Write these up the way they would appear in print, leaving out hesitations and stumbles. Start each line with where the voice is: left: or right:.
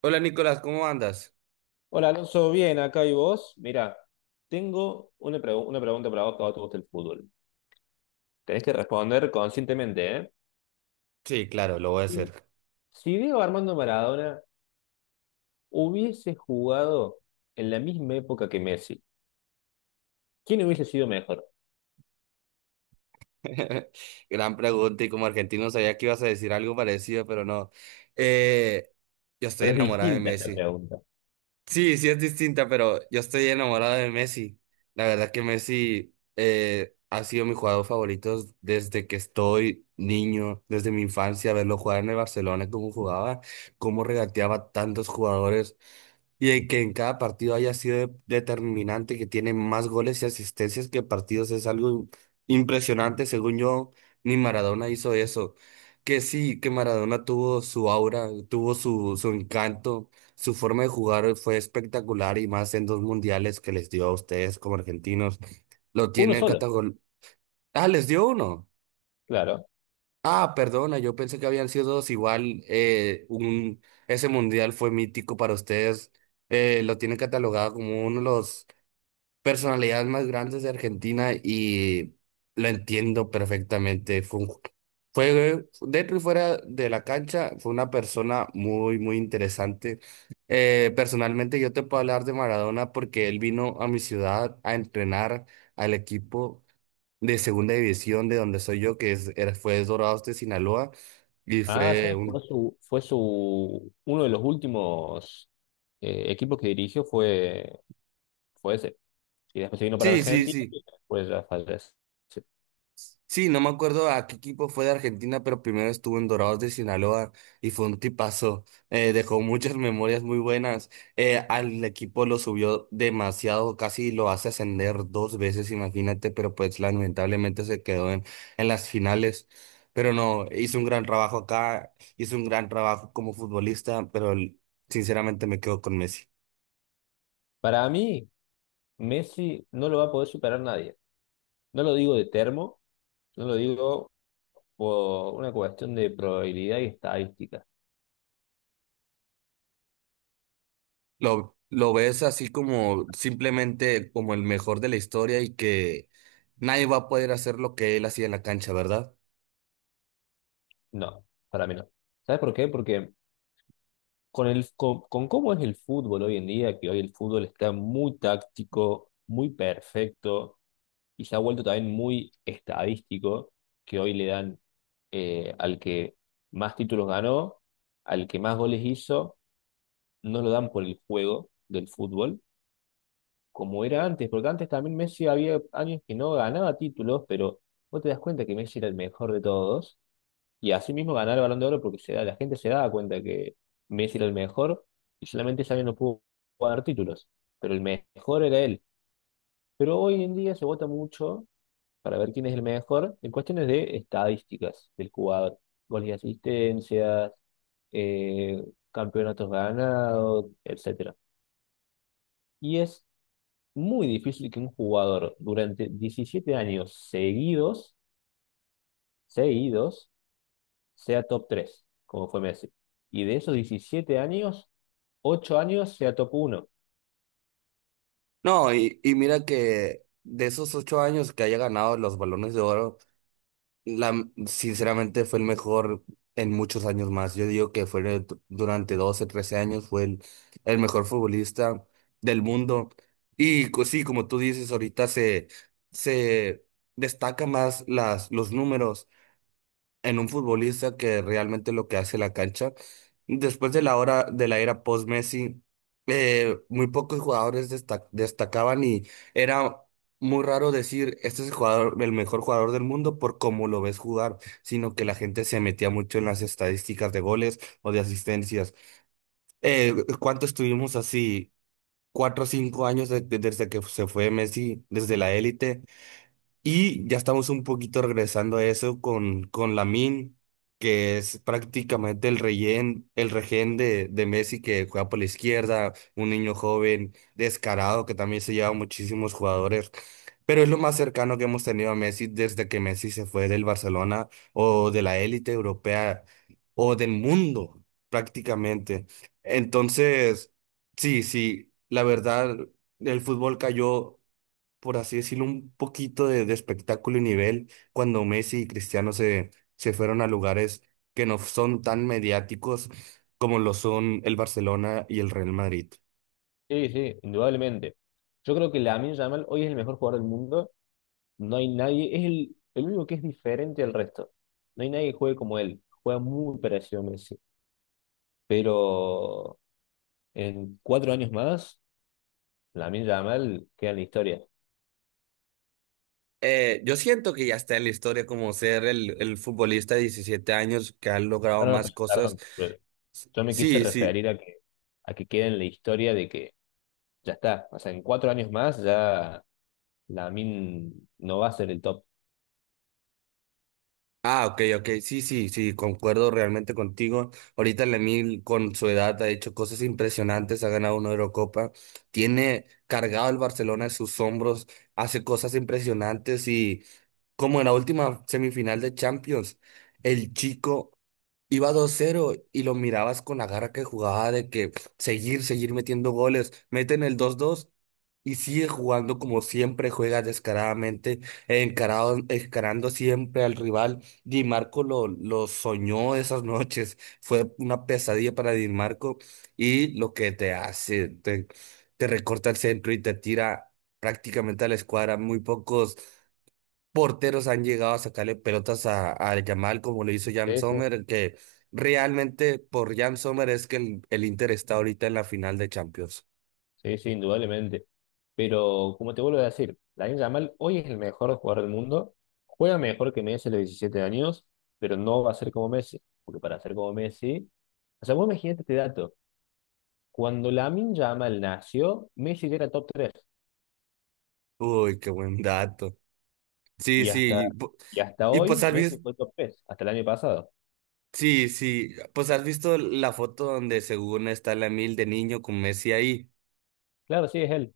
right: Hola Nicolás, ¿cómo andas?
left: Hola Alonso, bien, acá y vos. Mira, tengo una, una pregunta para vos que a vos te gusta el fútbol. Tenés que responder conscientemente, ¿eh?
right: Sí, claro, lo voy a
left: Si
right: hacer.
left: si Diego Armando Maradona hubiese jugado en la misma época que Messi, ¿quién hubiese sido mejor?
right: Gran pregunta y como argentino sabía que ibas a decir algo parecido, pero no. Eh, yo estoy
left: Pero es
right: enamorado de
left: distinta esta
right: Messi.
left: pregunta.
right: Sí, sí es distinta, pero yo estoy enamorado de Messi. La verdad que Messi ha sido mi jugador favorito desde que estoy niño, desde mi infancia, verlo jugar en el Barcelona, cómo jugaba, cómo regateaba tantos jugadores. Y de que en cada partido haya sido determinante, que tiene más goles y asistencias que partidos, es algo impresionante. Según yo, ni Maradona hizo eso. Que sí, que Maradona tuvo su aura, tuvo su encanto, su forma de jugar fue espectacular y más en dos mundiales que les dio a ustedes como argentinos. Lo
left: Uno
right: tienen
left: solo,
right: categor... Ah, les dio uno.
left: claro.
right: Ah, perdona, yo pensé que habían sido dos. Igual, ese mundial fue mítico para ustedes. Lo tienen catalogado como uno de los personalidades más grandes de Argentina y lo entiendo perfectamente. Fue dentro y fuera de la cancha, fue una persona muy interesante. Personalmente, yo te puedo hablar de Maradona porque él vino a mi ciudad a entrenar al equipo de segunda división de donde soy yo, fue Dorados de Sinaloa, y
left: Ah,
right: fue
left: ¿sabes? Fue
right: un...
left: su, fue su, uno de los últimos equipos que dirigió fue ese. Y después se vino para
right: Sí, sí,
left: Argentina
right: sí.
left: y después ya falleció.
right: Sí, no me acuerdo a qué equipo fue de Argentina, pero primero estuvo en Dorados de Sinaloa y fue un tipazo. Dejó muchas memorias muy buenas. Al equipo lo subió demasiado, casi lo hace ascender dos veces, imagínate, pero pues lamentablemente se quedó en las finales. Pero no, hizo un gran trabajo acá, hizo un gran trabajo como futbolista, sinceramente me quedo con Messi.
left: Para mí, Messi no lo va a poder superar nadie. No lo digo de termo, no lo digo por una cuestión de probabilidad y estadística.
right: Lo ves así como simplemente como el mejor de la historia y que nadie va a poder hacer lo que él hacía en la cancha, ¿verdad?
left: No, para mí no. ¿Sabes por qué? Porque con cómo es el fútbol hoy en día, que hoy el fútbol está muy táctico, muy perfecto y se ha vuelto también muy estadístico, que hoy le dan al que más títulos ganó, al que más goles hizo, no lo dan por el juego del fútbol como era antes, porque antes también Messi había años que no ganaba títulos, pero vos te das cuenta que Messi era el mejor de todos, y así mismo ganar el Balón de Oro porque la gente se daba cuenta que Messi era el mejor, y solamente ese año no pudo ganar títulos, pero el mejor era él. Pero hoy en día se vota mucho para ver quién es el mejor en cuestiones de estadísticas del jugador, goles y asistencias, eh, campeonatos ganados, etcétera. Y es muy difícil que un jugador durante 17 años seguidos, sea top 3 como fue Messi. Y de esos 17 años, 8 años sea top uno.
right: No, y mira que de esos ocho años que haya ganado los Balones de Oro, la, sinceramente fue el mejor en muchos años más. Yo digo que durante 12 13 años, el mejor futbolista del mundo. Sí, como tú dices, se destaca más los números en un futbolista que realmente lo que hace la cancha. Después de la hora de la era post-Messi, muy pocos jugadores destacaban y era muy raro decir, este es el jugador, el mejor jugador del mundo por cómo lo ves jugar, sino que la gente se metía mucho en las estadísticas de goles o de asistencias. Eh, ¿Cuánto estuvimos así? Cuatro o cinco años desde que se fue Messi, desde la élite. Y ya estamos un poquito regresando a eso con Lamine, que es prácticamente el rehén de Messi que juega por la izquierda, un niño joven, descarado, que también se lleva muchísimos jugadores. Pero es lo más cercano que hemos tenido a Messi desde que Messi se fue del Barcelona o de la élite europea o del mundo, prácticamente. Entonces, sí, sí, la verdad, el fútbol cayó por así decirlo, un poquito de espectáculo y nivel cuando Messi y Cristiano se fueron a lugares que no son tan mediáticos como lo son el Barcelona y el Real Madrid.
left: Sí, sí, indudablemente. Yo creo que Lamine Yamal hoy es el mejor jugador del mundo. No hay nadie, es el único que es diferente al resto. No hay nadie que juegue como él. Juega muy parecido a Messi. Pero en cuatro años más, Lamine Yamal queda en la historia.
right: Yo siento que ya está en la historia como ser el futbolista de 17 años que ha
left: Ah,
right: logrado
left: no, no,
right: más cosas.
left: perdón. Yo me quise
right: Sí, sí.
left: referir a que quede en la historia de que ya está. O sea, en cuatro años más ya min no va a ser el top.
right: Ah, ok, ok, sí, sí, sí, concuerdo realmente contigo. Ahorita Lemil con su edad ha hecho cosas impresionantes, ha ganado una Eurocopa, tiene cargado el Barcelona en sus hombros, hace cosas impresionantes y como en la última semifinal de Champions, el chico iba 2-0 y lo mirabas con la garra que jugaba de que seguir, seguir metiendo goles, meten el 2-2 y sigue jugando como siempre juega descaradamente, encarado, encarando siempre al rival. Di Marco lo soñó esas noches, fue una pesadilla para Di Marco y lo que te recorta el centro y te tira prácticamente a la escuadra, muy pocos porteros han llegado a sacarle pelotas a Yamal como lo hizo Jan
left: Ese,
right: Sommer, que realmente por Jan Sommer es que el Inter está ahorita en la final de Champions.
left: sí, sí, sí, indudablemente. Pero como te vuelvo a decir, Lamine Yamal hoy es el mejor jugador del mundo. Juega mejor que Messi a los 17 años, pero no va a ser como Messi. Porque para ser como Messi. O sea, vos imagínate este dato. Cuando Lamine Yamal nació, Messi ya era top tres.
right: Uy, qué buen dato. Sí,
left: Y hasta,
right: sí.
left: y hasta
right: Y pues
left: hoy,
right: has
left: Messi
right: visto,
left: fue top 3 hasta el año pasado.
right: sí, sí, pues has visto la foto donde según está la mil de niño con Messi ahí.
left: Claro, sí, es él.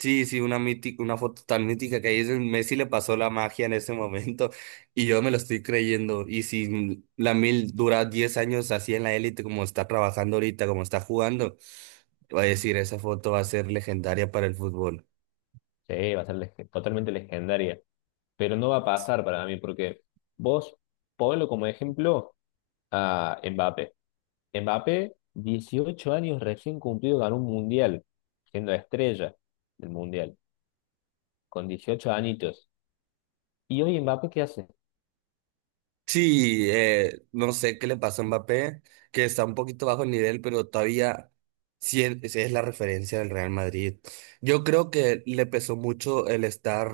right: Sí, sí, una mítica, una foto tan mítica que ahí es donde Messi le pasó la magia en ese momento y yo me lo estoy creyendo. Y si la mil dura 10 años así en la élite como está trabajando ahorita, como está jugando, va a decir, esa foto va a ser legendaria para el fútbol.
left: Sí, va a ser totalmente legendaria. Pero no va a pasar para mí, porque vos ponlo como ejemplo a Mbappé. Mbappé, 18 años recién cumplido, ganó un mundial, siendo estrella del mundial, con 18 añitos. ¿Y hoy Mbappé qué hace?
right: Sí, no sé qué le pasó a Mbappé, que está un poquito bajo el nivel, pero todavía sí es la referencia del Real Madrid. Yo creo que le pesó mucho el estar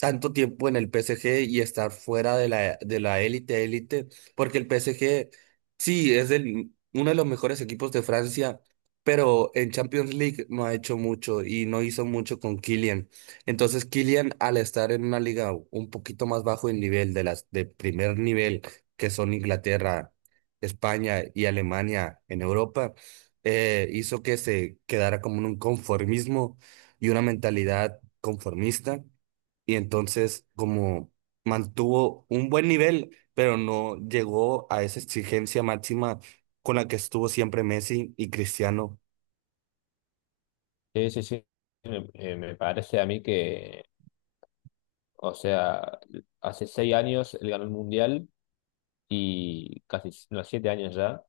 right: tanto tiempo en el PSG y estar fuera de de la élite, élite, porque el PSG sí es el, uno de los mejores equipos de Francia, pero en Champions League no ha hecho mucho y no hizo mucho con Kylian. Entonces, Kylian, al estar en una liga un poquito más bajo en nivel de las de primer nivel, que son Inglaterra, España y Alemania en Europa, hizo que se quedara como en un conformismo y una mentalidad conformista. Y entonces, como mantuvo un buen nivel, pero no llegó a esa exigencia máxima con la que estuvo siempre Messi y Cristiano.
left: Sí, sí, sí. Me parece a mí que, o sea, hace 6 años él ganó el mundial y casi, no, 7 años ya.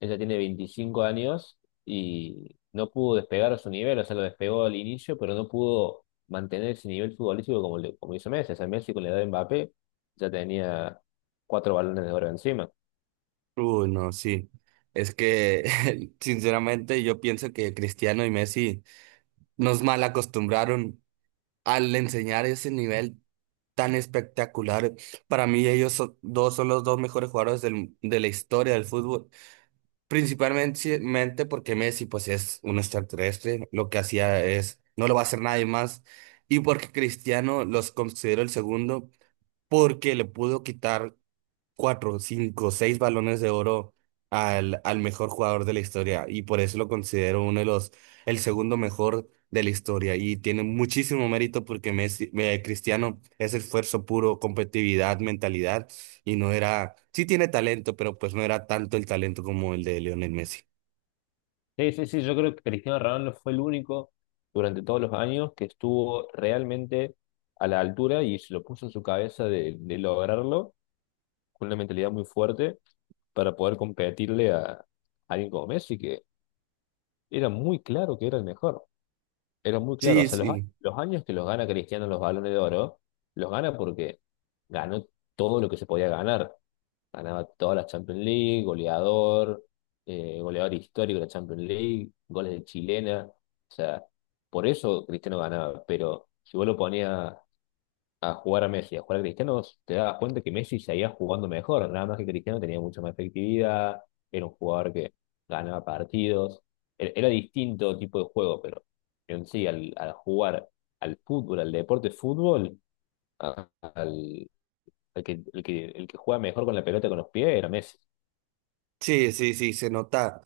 left: Ella tiene 25 años y no pudo despegar a su nivel, o sea, lo despegó al inicio, pero no pudo mantener ese nivel futbolístico como, como hizo Messi. O sea, Messi con la edad de Mbappé ya tenía cuatro balones de oro encima.
right: Uy, no, sí. Es que, sinceramente, yo pienso que Cristiano y Messi nos mal acostumbraron al enseñar ese nivel tan espectacular. Para mí, dos son los dos mejores jugadores de la historia del fútbol. Principalmente mente porque Messi, pues, es un extraterrestre. Lo que hacía es, no lo va a hacer nadie más. Y porque Cristiano los considero el segundo, porque le pudo quitar cuatro, cinco, seis balones de oro al mejor jugador de la historia y por eso lo considero uno de los, el segundo mejor de la historia y tiene muchísimo mérito porque Messi, Cristiano es esfuerzo puro, competitividad, mentalidad y no era, sí tiene talento, pero pues no era tanto el talento como el de Lionel Messi.
left: Sí, sí, sí, yo creo que Cristiano Ronaldo fue el único durante todos los años que estuvo realmente a la altura y se lo puso en su cabeza de lograrlo con una mentalidad muy fuerte para poder competirle a alguien como Messi, que era muy claro que era el mejor. Era muy claro, o
right: Sí,
left: sea,
right: sí,
left: los años que los gana Cristiano los balones de oro, los gana porque ganó todo lo que se podía ganar. Ganaba todas las Champions League, goleador, goleador histórico de la Champions League, goles de chilena. O sea, por eso Cristiano ganaba. Pero si vos lo ponías a jugar a Messi, a jugar a Cristiano, te dabas cuenta que Messi seguía jugando mejor, nada más que Cristiano tenía mucha más efectividad, era un jugador que ganaba partidos, era distinto tipo de juego, pero en sí, al jugar al fútbol, al deporte fútbol, a- al, al que, el que, el que juega mejor con la pelota con los pies era Messi.
right: sí, sí, sí, se nota.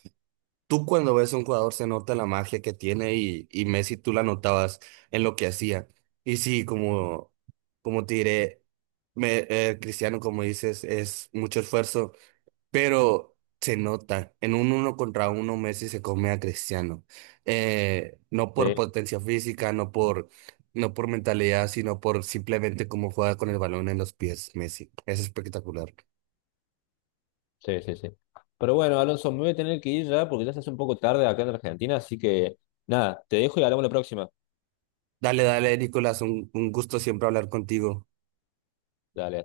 right: Tú cuando ves a un jugador se nota la magia que tiene y Messi tú la notabas en lo que hacía. Y sí, como, como te diré, Cristiano, como dices, es mucho esfuerzo, pero se nota. En un uno contra uno Messi se come a Cristiano. No por
left: Sí,
right: potencia física, no por mentalidad, sino por simplemente cómo juega con el balón en los pies Messi. Es espectacular.
left: sí, sí, sí. Pero bueno, Alonso, me voy a tener que ir ya porque ya se hace un poco tarde acá en Argentina, así que nada, te dejo y hablamos la próxima.
right: Dale, dale, Nicolás, un gusto siempre hablar contigo.
left: Dale, hasta